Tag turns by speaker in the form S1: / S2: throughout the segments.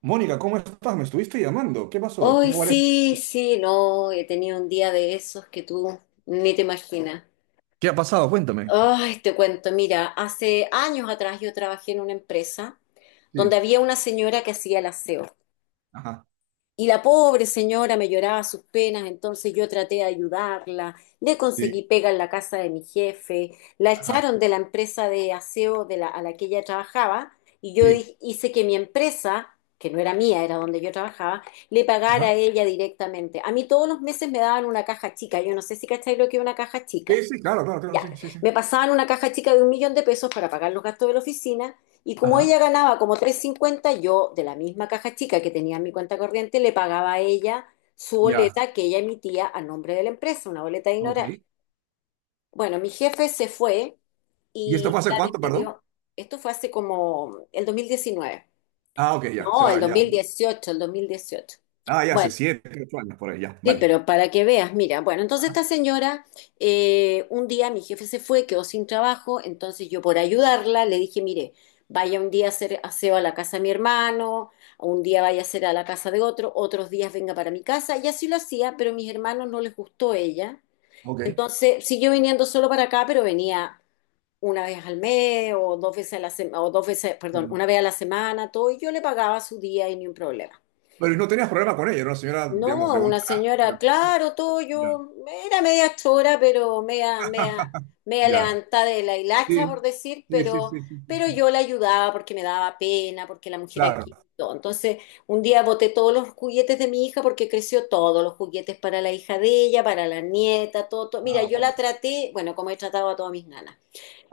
S1: Mónica, ¿cómo estás? Me estuviste llamando. ¿Qué pasó?
S2: Hoy
S1: Tengo varias...
S2: sí, sí, no, he tenido un día de esos que tú ni te imaginas.
S1: ¿Qué ha pasado? Cuéntame.
S2: Ay, te cuento, mira, hace años atrás yo trabajé en una empresa donde
S1: Sí,
S2: había una señora que hacía el aseo.
S1: ajá,
S2: Y la pobre señora me lloraba sus penas, entonces yo traté de ayudarla, le conseguí
S1: sí,
S2: pega en la casa de mi jefe, la
S1: ajá,
S2: echaron de la empresa de aseo a la que ella trabajaba y yo
S1: sí,
S2: hice que mi empresa, que no era mía, era donde yo trabajaba, le pagara a
S1: ajá.
S2: ella directamente. A mí todos los meses me daban una caja chica, yo no sé si cacháis lo que es una caja
S1: Sí,
S2: chica.
S1: sí, claro, claro, claro,
S2: Ya,
S1: sí, sí, sí.
S2: me pasaban una caja chica de 1.000.000 de pesos para pagar los gastos de la oficina, y como ella
S1: Ajá,
S2: ganaba como 350, yo de la misma caja chica que tenía en mi cuenta corriente le pagaba a ella su
S1: ya,
S2: boleta que ella emitía a nombre de la empresa, una boleta de
S1: ok.
S2: ignorar. Bueno, mi jefe se fue
S1: ¿Y esto
S2: y
S1: fue hace
S2: la
S1: cuánto, perdón?
S2: despidió. Esto fue hace como el 2019.
S1: Ah, ok, ya, se
S2: No, el
S1: va,
S2: dos
S1: ya.
S2: mil dieciocho el 2018.
S1: Ah, ya, hace
S2: Bueno,
S1: 7, 8 años por ahí, ya,
S2: sí,
S1: vale.
S2: pero para que veas, mira, bueno, entonces
S1: Ajá,
S2: esta señora, un día mi jefe se fue, quedó sin trabajo, entonces yo por ayudarla le dije, mire, vaya un día a hacer aseo a la casa de mi hermano, un día vaya a hacer a la casa de otro, otros días venga para mi casa, y así lo hacía, pero a mis hermanos no les gustó ella,
S1: ok.
S2: entonces siguió viniendo solo para acá, pero venía una vez al mes o dos veces a la semana, o dos veces, perdón,
S1: Sí.
S2: una vez a la semana, todo, y yo le pagaba su día y ni un problema.
S1: Pero no tenías problema con ella, era una señora, digamos,
S2: No,
S1: de buen
S2: una
S1: carácter.
S2: señora, claro, todo
S1: Ya,
S2: yo, era media chora, pero media, media, media
S1: ya.
S2: levantada de la hilacha, por
S1: Sí,
S2: decir,
S1: sí, sí, sí, sí, sí,
S2: pero
S1: sí.
S2: yo la ayudaba porque me daba pena, porque la mujer
S1: Claro.
S2: aquí, todo. Entonces, un día boté todos los juguetes de mi hija porque creció, todos los juguetes para la hija de ella, para la nieta, todo, todo. Mira,
S1: Ah,
S2: yo
S1: bueno.
S2: la traté, bueno, como he tratado a todas mis nanas.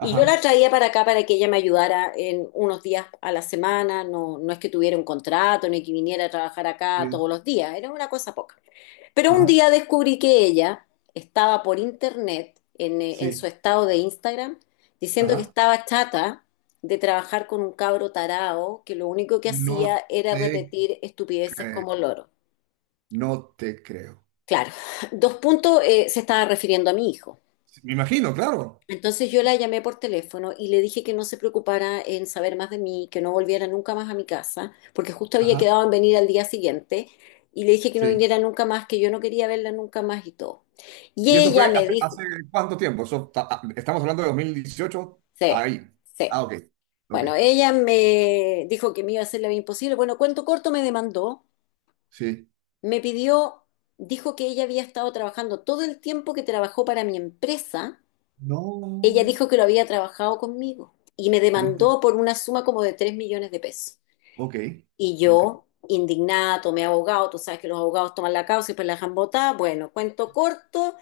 S2: Y yo la traía para acá para que ella me ayudara en unos días a la semana, no, no es que tuviera un contrato ni que viniera a trabajar acá
S1: sí,
S2: todos los días, era una cosa poca. Pero un
S1: ajá,
S2: día descubrí que ella estaba por internet, en su
S1: sí,
S2: estado de Instagram, diciendo que
S1: ajá.
S2: estaba chata de trabajar con un cabro tarao que lo único que
S1: No
S2: hacía era
S1: te
S2: repetir estupideces
S1: creo.
S2: como loro.
S1: No te creo.
S2: Claro, dos puntos, se estaba refiriendo a mi hijo.
S1: Me imagino, claro.
S2: Entonces yo la llamé por teléfono y le dije que no se preocupara en saber más de mí, que no volviera nunca más a mi casa, porque justo había
S1: Ajá,
S2: quedado en venir al día siguiente, y le dije que no
S1: sí.
S2: viniera nunca más, que yo no quería verla nunca más y todo. Y
S1: ¿Y eso
S2: ella
S1: fue
S2: me
S1: hace,
S2: dijo,
S1: hace cuánto tiempo? Estamos hablando de 2018.
S2: sí,
S1: Ahí.
S2: sí,
S1: Ah, ok. Ok.
S2: bueno, ella me dijo que me iba a hacer la vida imposible. Bueno, cuento corto, me demandó,
S1: Sí.
S2: me pidió, dijo que ella había estado trabajando todo el tiempo que trabajó para mi empresa. Ella
S1: No,
S2: dijo que lo había trabajado conmigo, y me
S1: no te.
S2: demandó por una suma como de 3.000.000 de pesos.
S1: Ok,
S2: Y
S1: ok.
S2: yo, indignada, tomé abogado. Tú sabes que los abogados toman la causa y pues la dejan botada. Bueno, cuento corto,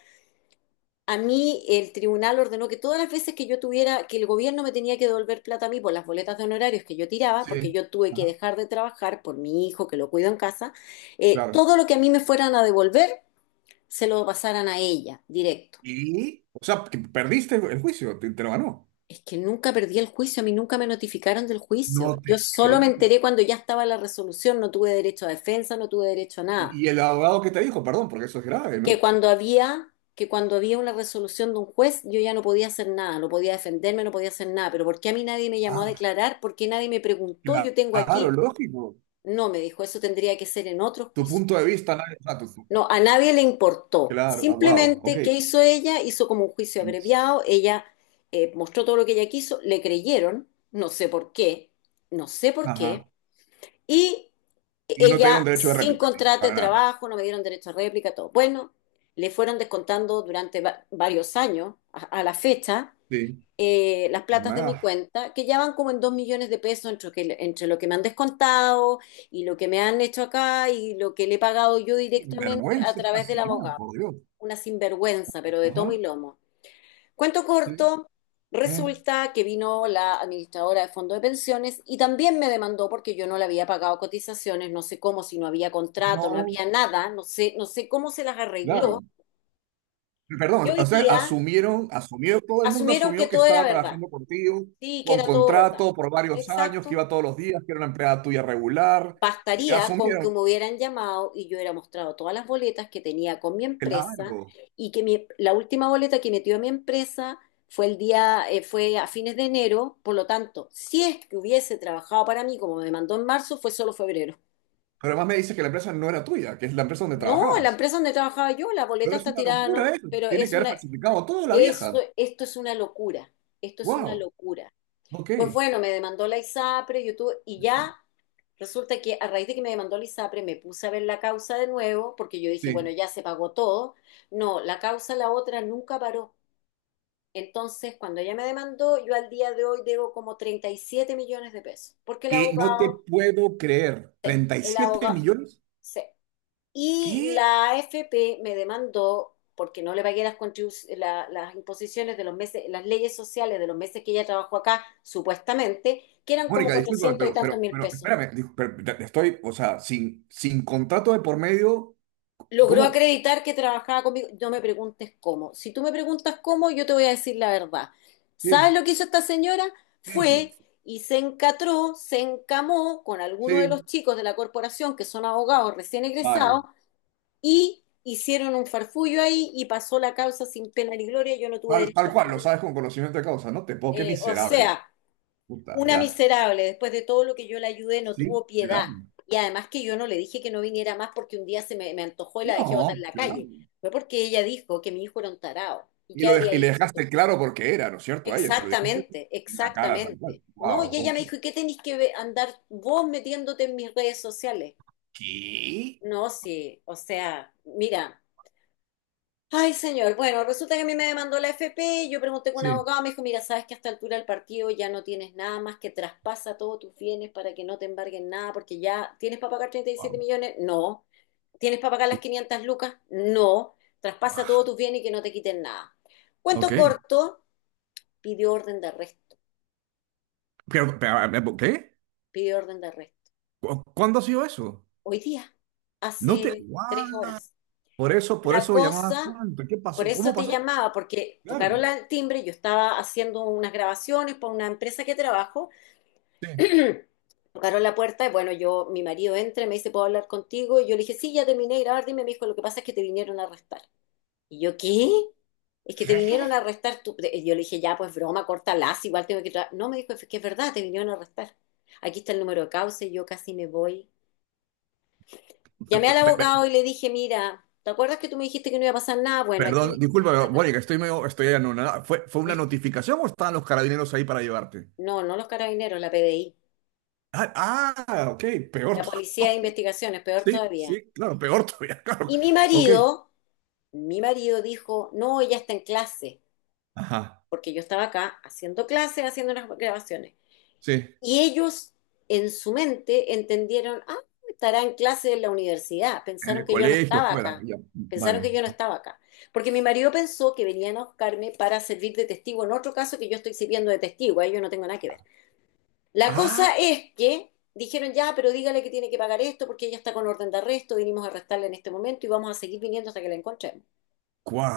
S2: a mí el tribunal ordenó que todas las veces que yo tuviera, que el gobierno me tenía que devolver plata a mí por las boletas de honorarios que yo tiraba,
S1: Sí.
S2: porque yo tuve que
S1: Ajá.
S2: dejar de trabajar por mi hijo que lo cuido en casa,
S1: Claro.
S2: todo lo que a mí me fueran a devolver se lo pasaran a ella, directo.
S1: Y, o sea, que perdiste el juicio, te lo ganó.
S2: Es que nunca perdí el juicio, a mí nunca me notificaron del
S1: No
S2: juicio.
S1: te
S2: Yo solo me
S1: creo.
S2: enteré cuando ya estaba la resolución, no tuve derecho a defensa, no tuve derecho a nada.
S1: Y el abogado que te dijo, perdón, porque eso es grave, ¿no?
S2: Que cuando había una resolución de un juez, yo ya no podía hacer nada, no podía defenderme, no podía hacer nada. Pero ¿por qué a mí nadie me llamó a
S1: Ah,
S2: declarar? ¿Por qué nadie me preguntó? Yo tengo
S1: claro,
S2: aquí.
S1: lógico.
S2: No, me dijo, eso tendría que ser en otro
S1: Tu
S2: juicio.
S1: punto de vista, o sea, tu.
S2: No, a nadie le importó.
S1: Claro, ah, wow, ok.
S2: Simplemente, ¿qué hizo ella? Hizo como un juicio abreviado. Ella mostró todo lo que ella quiso. Le creyeron, no sé por qué, no sé por qué.
S1: Ajá.
S2: Y
S1: Y no te
S2: ella,
S1: dieron derecho de
S2: sin
S1: réplica, sí,
S2: contrato de
S1: para nada.
S2: trabajo, no me dieron derecho a réplica, todo. Bueno, le fueron descontando durante varios años a la fecha,
S1: Sí.
S2: las platas de mi
S1: Más
S2: cuenta, que ya van como en 2.000.000 de pesos entre, entre lo que me han descontado y lo que me han hecho acá y lo que le he pagado yo directamente a
S1: vergüenza esta
S2: través del
S1: señora,
S2: abogado.
S1: por Dios.
S2: Una sinvergüenza, pero de tomo y
S1: Ajá.
S2: lomo. Cuento
S1: Sí.
S2: corto,
S1: Eh,
S2: resulta que vino la administradora de fondo de pensiones y también me demandó porque yo no le había pagado cotizaciones, no sé cómo, si no había contrato, no
S1: No,
S2: había nada, no sé, no sé cómo se las arregló.
S1: claro.
S2: Y
S1: Perdón, o
S2: hoy
S1: sea,
S2: día
S1: asumieron, asumió, todo el mundo
S2: asumieron que
S1: asumió que
S2: todo era
S1: estaba
S2: verdad,
S1: trabajando contigo,
S2: sí, que
S1: con
S2: era todo verdad.
S1: contrato por varios años, que
S2: Exacto.
S1: iba todos los días, que era una empleada tuya regular.
S2: Bastaría con que
S1: Asumieron,
S2: me hubieran llamado y yo hubiera mostrado todas las boletas que tenía con mi empresa,
S1: claro.
S2: y que la última boleta que metió a mi empresa fue a fines de enero, por lo tanto, si es que hubiese trabajado para mí como me mandó en marzo, fue solo febrero.
S1: Pero además me dices que la empresa no era tuya, que es la empresa donde
S2: No, la
S1: trabajabas.
S2: empresa donde trabajaba yo, la boleta
S1: Pero es
S2: está
S1: una
S2: tirada,
S1: locura
S2: no,
S1: eso.
S2: pero
S1: Tiene
S2: es
S1: que haber
S2: una,
S1: falsificado todo la
S2: eso,
S1: vieja.
S2: esto es una locura, esto es una
S1: Wow.
S2: locura. Pues
S1: Ok.
S2: bueno, me demandó la ISAPRE, YouTube, y ya resulta que a raíz de que me demandó la ISAPRE me puse a ver la causa de nuevo, porque yo dije, bueno,
S1: Sí.
S2: ya se pagó todo. No, la causa, la otra, nunca paró. Entonces, cuando ella me demandó, yo al día de hoy debo como 37.000.000 de pesos, porque el
S1: Que no te
S2: abogado,
S1: puedo creer. treinta y
S2: el
S1: siete
S2: abogado,
S1: millones?
S2: sí. Y
S1: ¿Qué?
S2: la AFP me demandó porque no le pagué las, las imposiciones de los meses, las leyes sociales de los meses que ella trabajó acá, supuestamente, que eran como
S1: Mónica, discúlpame,
S2: 400 y
S1: pero, pero,
S2: tantos mil
S1: pero
S2: pesos.
S1: espérame, pero te estoy, o sea, sin contrato de por medio,
S2: Logró
S1: ¿cómo?
S2: acreditar que trabajaba conmigo. No me preguntes cómo. Si tú me preguntas cómo, yo te voy a decir la verdad. ¿Sabes
S1: Sí,
S2: lo que hizo esta señora?
S1: ¿qué hizo?
S2: Fue y se encatró, se encamó con alguno de los
S1: Sí,
S2: chicos de la corporación que son abogados recién egresados,
S1: vale.
S2: y hicieron un farfullo ahí y pasó la causa sin pena ni gloria, yo no tuve
S1: Tal,
S2: derecho a
S1: tal cual, lo
S2: defenderme.
S1: sabes con conocimiento de causa, ¿no? Te puedo, qué
S2: O
S1: miserable.
S2: sea,
S1: Puta,
S2: una
S1: ya.
S2: miserable, después de todo lo que yo le ayudé, no
S1: Sí,
S2: tuvo
S1: claro.
S2: piedad. Y además, que yo no le dije que no viniera más porque un día se me, me antojó y la dejé botar
S1: No,
S2: en la calle.
S1: claro.
S2: Fue porque ella dijo que mi hijo era un tarao. ¿Y
S1: Y,
S2: qué
S1: lo de-
S2: habría
S1: y le
S2: hecho tú?
S1: dejaste claro por qué era, ¿no es cierto? A ella se lo dijiste
S2: Exactamente,
S1: en la cara, tal
S2: exactamente.
S1: cual.
S2: No,
S1: Wow,
S2: y ella
S1: ok.
S2: me dijo, ¿y qué tenés que andar vos metiéndote en mis redes sociales?
S1: ¿Qué?
S2: No, sí, o sea, mira, ay, señor. Bueno, resulta que a mí me demandó la FP, yo pregunté con un
S1: Sí.
S2: abogado, me dijo, mira, sabes que a esta altura del partido ya no tienes nada más que traspasa todos tus bienes para que no te embarguen nada, porque ya tienes para pagar 37.000.000, no. ¿Tienes para pagar las 500 lucas? No. Traspasa
S1: Wow.
S2: todos tus bienes y que no te quiten nada. Cuento
S1: Ok.
S2: corto, pidió orden de arresto,
S1: ¿Qué?
S2: pidió orden de arresto.
S1: ¿Cuándo ha sido eso?
S2: Hoy día,
S1: No te.
S2: hace tres
S1: What?
S2: horas.
S1: Por eso, por
S2: La
S1: eso llamabas
S2: cosa,
S1: tanto. ¿Qué
S2: por
S1: pasó? ¿Cómo
S2: eso te
S1: pasó?
S2: llamaba, porque tocaron
S1: Claro.
S2: el timbre, yo estaba haciendo unas grabaciones para una empresa que trabajo,
S1: Sí.
S2: tocaron la puerta y bueno, yo, mi marido entra y me dice, ¿puedo hablar contigo? Y yo le dije, sí, ya terminé de grabar, dime. Me dijo, lo que pasa es que te vinieron a arrestar. Y yo, ¿qué? Es que te vinieron a arrestar. Tú. Y yo le dije, ya, pues broma, cortalas, igual tengo que trabajar. No, me dijo, es que es verdad, te vinieron a arrestar. Aquí está el número de causa y yo casi me voy.
S1: Pe-
S2: Llamé al
S1: pe-
S2: abogado
S1: pe-
S2: y le dije, mira, ¿te acuerdas que tú me dijiste que no iba a pasar nada? Bueno, aquí me
S1: Perdón, disculpa,
S2: metieron a
S1: pero, bueno, que estoy
S2: rastrería.
S1: medio, estoy anonadado. ¿Fue una
S2: Esto.
S1: notificación o estaban los carabineros ahí para llevarte?
S2: No, no los carabineros, la PDI,
S1: Ok, peor
S2: la
S1: todavía.
S2: Policía de
S1: Ok.
S2: Investigaciones, peor
S1: Sí,
S2: todavía.
S1: sí, claro, peor todavía, claro.
S2: Y
S1: Ok,
S2: mi marido dijo, no, ella está en clase,
S1: ajá,
S2: porque yo estaba acá haciendo clases, haciendo unas grabaciones.
S1: sí.
S2: Y ellos en su mente entendieron, ah, estará en clase en la universidad.
S1: En
S2: Pensaron
S1: el
S2: que yo no
S1: colegio,
S2: estaba
S1: fuera,
S2: acá.
S1: ya,
S2: Pensaron que
S1: vale.
S2: yo no estaba acá. Porque mi marido pensó que venían a buscarme para servir de testigo en otro caso que yo estoy sirviendo de testigo. Ahí yo no tengo nada que ver. La
S1: Ah,
S2: cosa es que dijeron, ya, pero dígale que tiene que pagar esto porque ella está con orden de arresto. Vinimos a arrestarla en este momento y vamos a seguir viniendo hasta que la encontremos.
S1: cuá.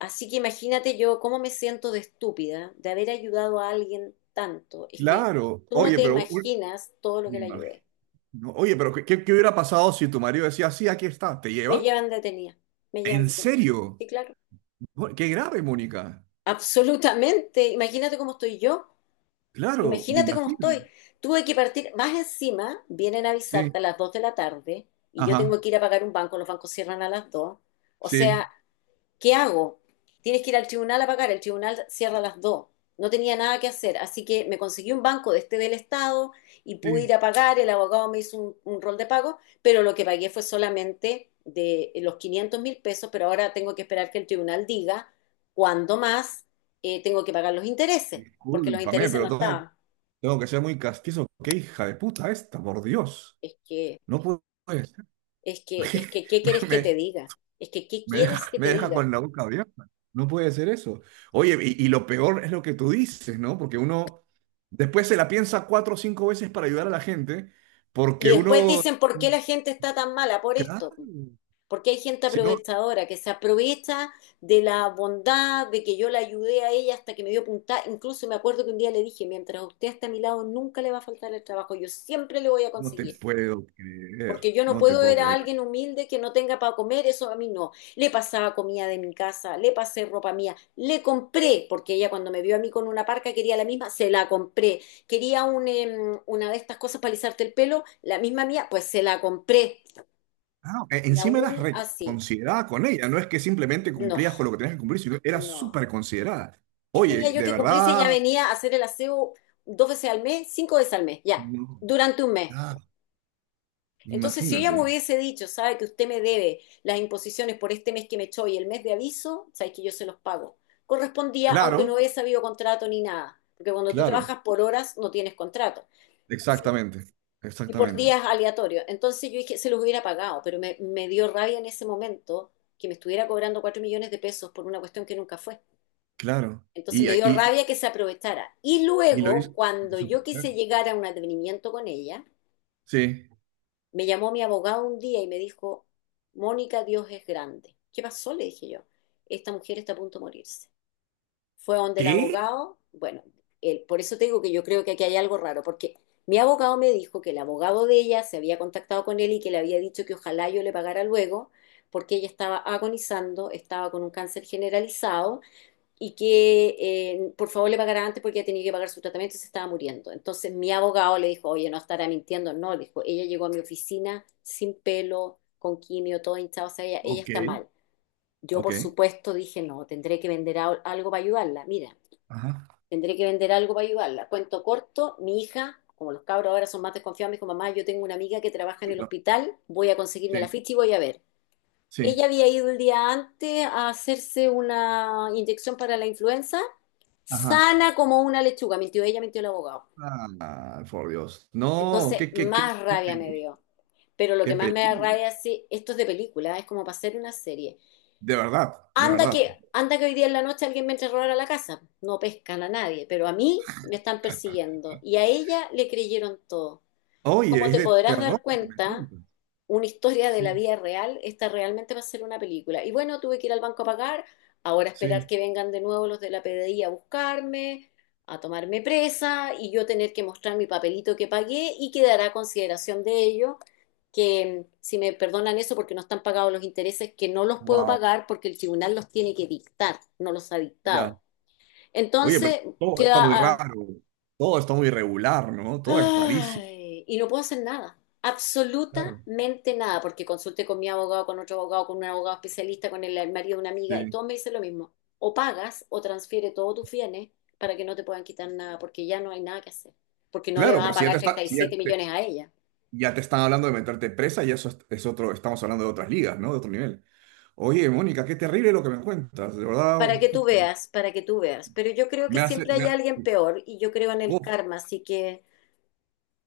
S2: Así que imagínate yo cómo me siento de estúpida de haber ayudado a alguien tanto. Es que
S1: Claro,
S2: tú no
S1: oye,
S2: te
S1: pero
S2: imaginas todo lo
S1: me
S2: que le
S1: imagino.
S2: ayudé.
S1: No, oye, pero ¿qué hubiera pasado si tu marido decía, sí, aquí está, ¿te
S2: Me
S1: llevan?
S2: llevan detenida, me llevan
S1: ¿En
S2: detenida.
S1: serio?
S2: Sí, claro.
S1: Qué grave, Mónica.
S2: Absolutamente. Imagínate cómo estoy yo.
S1: Claro, me
S2: Imagínate cómo
S1: imagino.
S2: estoy. Tuve que partir. Más encima, vienen a avisarte
S1: Sí,
S2: a las 2 de la tarde y yo tengo
S1: ajá,
S2: que ir a pagar un banco. Los bancos cierran a las 2. O sea,
S1: sí,
S2: ¿qué hago? Tienes que ir al tribunal a pagar, el tribunal cierra a las 2. No tenía nada que hacer, así que me conseguí un banco de este del Estado y pude
S1: sí.
S2: ir a pagar, el abogado me hizo un rol de pago, pero lo que pagué fue solamente de los 500.000 pesos, pero ahora tengo que esperar que el tribunal diga cuándo más tengo que pagar los intereses, porque los
S1: Discúlpame,
S2: intereses no
S1: pero tengo,
S2: estaban.
S1: tengo que ser muy castizo. Qué hija de puta esta, por Dios.
S2: Es que,
S1: No puede ser.
S2: es que, ¿qué quieres que te
S1: Me,
S2: diga? Es que, ¿qué
S1: me
S2: quieres
S1: deja,
S2: que
S1: me
S2: te
S1: deja
S2: diga?
S1: con la boca abierta. No puede ser eso. Oye, y lo peor es lo que tú dices, ¿no? Porque uno después se la piensa 4 o 5 veces para ayudar a la gente,
S2: Y
S1: porque
S2: después
S1: uno...
S2: dicen, ¿por qué la gente está tan mala por
S1: Claro.
S2: esto? Porque hay gente
S1: Si no,
S2: aprovechadora que se aprovecha de la bondad, de que yo la ayudé a ella hasta que me dio puntada. Incluso me acuerdo que un día le dije, mientras usted esté a mi lado, nunca le va a faltar el trabajo, yo siempre le voy a
S1: no te
S2: conseguir.
S1: puedo creer,
S2: Porque yo no
S1: no te
S2: puedo
S1: puedo
S2: ver a
S1: creer.
S2: alguien humilde que no tenga para comer, eso a mí no. Le pasaba comida de mi casa, le pasé ropa mía, le compré, porque ella cuando me vio a mí con una parca quería la misma, se la compré. Quería un, una de estas cosas para alisarte el pelo, la misma mía, pues se la compré.
S1: Ah,
S2: Y
S1: encima eras
S2: aún así,
S1: reconsiderada con ella, no es que simplemente
S2: no,
S1: cumplías con lo que tenías que cumplir, sino eras
S2: no.
S1: súper considerada.
S2: ¿Qué tenía
S1: Oye,
S2: yo
S1: de
S2: que cumplir si ella
S1: verdad,
S2: venía a hacer el aseo dos veces al mes, cinco veces al mes, ya,
S1: no,
S2: durante un mes?
S1: ah,
S2: Entonces, si ella me
S1: imagínate.
S2: hubiese dicho, sabe que usted me debe las imposiciones por este mes que me echó y el mes de aviso, sabe que yo se los pago. Correspondía,
S1: Claro,
S2: aunque no hubiese habido contrato ni nada, porque cuando tú
S1: claro,
S2: trabajas por horas no tienes contrato. En fin,
S1: exactamente,
S2: y por
S1: exactamente,
S2: días aleatorios. Entonces yo dije, se los hubiera pagado, pero me dio rabia en ese momento que me estuviera cobrando 4 millones de pesos por una cuestión que nunca fue.
S1: claro.
S2: Entonces
S1: Y,
S2: me dio
S1: y,
S2: rabia que se aprovechara. Y
S1: y lo hizo.
S2: luego, cuando yo
S1: Claro.
S2: quise llegar a un advenimiento con ella,
S1: Sí.
S2: me llamó mi abogado un día y me dijo, Mónica, Dios es grande. ¿Qué pasó? Le dije yo. Esta mujer está a punto de morirse. Fue donde el
S1: ¿Qué?
S2: abogado, bueno, por eso te digo que yo creo que aquí hay algo raro, porque mi abogado me dijo que el abogado de ella se había contactado con él y que le había dicho que ojalá yo le pagara luego, porque ella estaba agonizando, estaba con un cáncer generalizado y que por favor le pagara antes porque ella tenía que pagar su tratamiento y se estaba muriendo. Entonces mi abogado le dijo, oye, no estará mintiendo. No, le dijo, ella llegó a mi oficina sin pelo, con quimio, todo hinchado, o sea, ella
S1: Ok,
S2: está mal. Yo, por
S1: ok.
S2: supuesto, dije, no, tendré que vender algo para ayudarla. Mira,
S1: Ajá.
S2: tendré que vender algo para ayudarla. Cuento corto, mi hija, como los cabros ahora son más desconfiados, me dijo, mamá, yo tengo una amiga que trabaja en
S1: Sí,
S2: el
S1: claro,
S2: hospital, voy a conseguirme la
S1: sí,
S2: ficha y voy a ver.
S1: sí.
S2: Ella había ido el día antes a hacerse una inyección para la influenza,
S1: Ajá.
S2: sana como una lechuga. Mintió ella, mintió el abogado.
S1: Ah, por Dios. No,
S2: Entonces, más
S1: qué
S2: rabia me
S1: peligro,
S2: dio. Pero lo que
S1: qué
S2: más me da
S1: peligro.
S2: rabia es si esto es de película, es como para hacer una serie.
S1: De verdad, de verdad.
S2: Anda que hoy día en la noche alguien me entre a robar a la casa. No pescan a nadie, pero a mí me están persiguiendo. Y a ella le creyeron todo.
S1: Oye,
S2: Como
S1: es
S2: te
S1: de
S2: podrás
S1: terror
S2: dar
S1: lo que me
S2: cuenta,
S1: cuentas.
S2: una historia de la
S1: Sí,
S2: vida real está realmente para ser una película. Y bueno, tuve que ir al banco a pagar, ahora esperar
S1: sí.
S2: que vengan de nuevo los de la PDI a buscarme, a tomarme presa y yo tener que mostrar mi papelito que pagué y quedará a consideración de ellos que si me perdonan eso porque no están pagados los intereses, que no los puedo
S1: Wow,
S2: pagar porque el tribunal los tiene que dictar, no los ha
S1: ya.
S2: dictado.
S1: Oye, pero
S2: Entonces,
S1: todo está muy
S2: queda a,
S1: raro. Todo está muy irregular, ¿no? Todo es rarísimo.
S2: ay, y no puedo hacer nada,
S1: Claro.
S2: absolutamente nada, porque consulté con mi abogado, con otro abogado, con un abogado especialista, con el marido de una amiga, y
S1: Sí.
S2: todos me dicen lo mismo. O pagas o transfiere todos tus bienes para que no te puedan quitar nada, porque ya no hay nada que hacer, porque no le
S1: Claro,
S2: vas
S1: pero
S2: a
S1: si ya te
S2: pagar
S1: está,
S2: treinta y
S1: si ya
S2: siete
S1: te,
S2: millones a ella.
S1: ya te están hablando de meterte presa, y eso es otro, estamos hablando de otras ligas, ¿no? De otro nivel. Oye, Mónica, qué terrible lo que me cuentas. De
S2: Para
S1: verdad,
S2: que tú veas, para que tú veas. Pero yo creo que
S1: me hace,
S2: siempre
S1: me
S2: hay
S1: ha-
S2: alguien peor y yo creo en el
S1: uf,
S2: karma, así que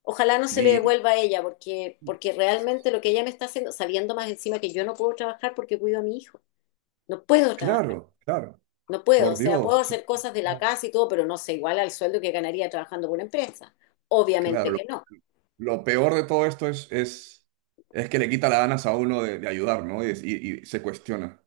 S2: ojalá no se le
S1: y-
S2: devuelva a ella, porque, porque realmente lo que ella me está haciendo, sabiendo más encima que yo no puedo trabajar porque cuido a mi hijo. No puedo trabajar,
S1: claro, claro,
S2: no puedo. O
S1: por
S2: sea,
S1: Dios.
S2: puedo
S1: o sea,
S2: hacer cosas
S1: o
S2: de la
S1: sea,
S2: casa y todo, pero no sé, igual al sueldo que ganaría trabajando por una empresa. Obviamente
S1: claro,
S2: que
S1: lo,
S2: no.
S1: lo peor de todo esto es que le quita las ganas a uno de ayudar, ¿no? Y se cuestiona.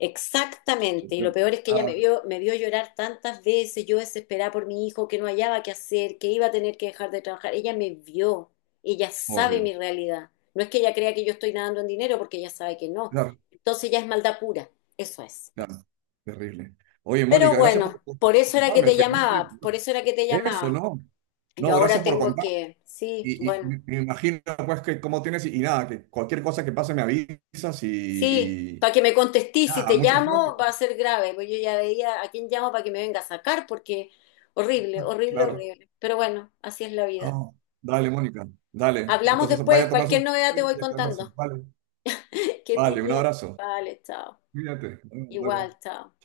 S2: Exactamente. Y lo
S1: Cuestiona.
S2: peor es que ella
S1: Ah,
S2: me vio llorar tantas veces, yo desesperada por mi hijo, que no hallaba qué hacer, que iba a tener que dejar de trabajar. Ella me vio, ella
S1: por
S2: sabe
S1: Dios.
S2: mi realidad. No es que ella crea que yo estoy nadando en dinero, porque ella sabe que no.
S1: Claro,
S2: Entonces ya es maldad pura, eso es.
S1: claro, terrible. Oye,
S2: Pero
S1: Mónica, gracias por,
S2: bueno,
S1: por
S2: por eso era que
S1: contarme.
S2: te
S1: Felizmente,
S2: llamaba, por eso era que te
S1: eso,
S2: llamaba.
S1: ¿no?
S2: Yo
S1: No, gracias
S2: ahora
S1: por
S2: tengo
S1: contarme.
S2: que, sí,
S1: Y
S2: bueno,
S1: me imagino, pues, que cómo tienes y nada, que cualquier cosa que pase me avisas y,
S2: sí,
S1: y
S2: para que me contestís, si
S1: nada,
S2: te
S1: mucha suerte
S2: llamo va
S1: con
S2: a
S1: eso.
S2: ser grave, pues yo ya veía a quién llamo para que me venga a sacar, porque horrible, horrible,
S1: Claro.
S2: horrible. Pero bueno, así es la vida.
S1: Ah, dale, Mónica, dale.
S2: Hablamos
S1: Entonces vaya a
S2: después,
S1: tomarse un
S2: cualquier novedad
S1: tiempo
S2: te voy
S1: y a calmarse.
S2: contando.
S1: Vale,
S2: Que estés
S1: vale, un
S2: bien.
S1: abrazo.
S2: Vale, chao.
S1: Cuídate. Bueno, bye,
S2: Igual,
S1: bye.
S2: chao.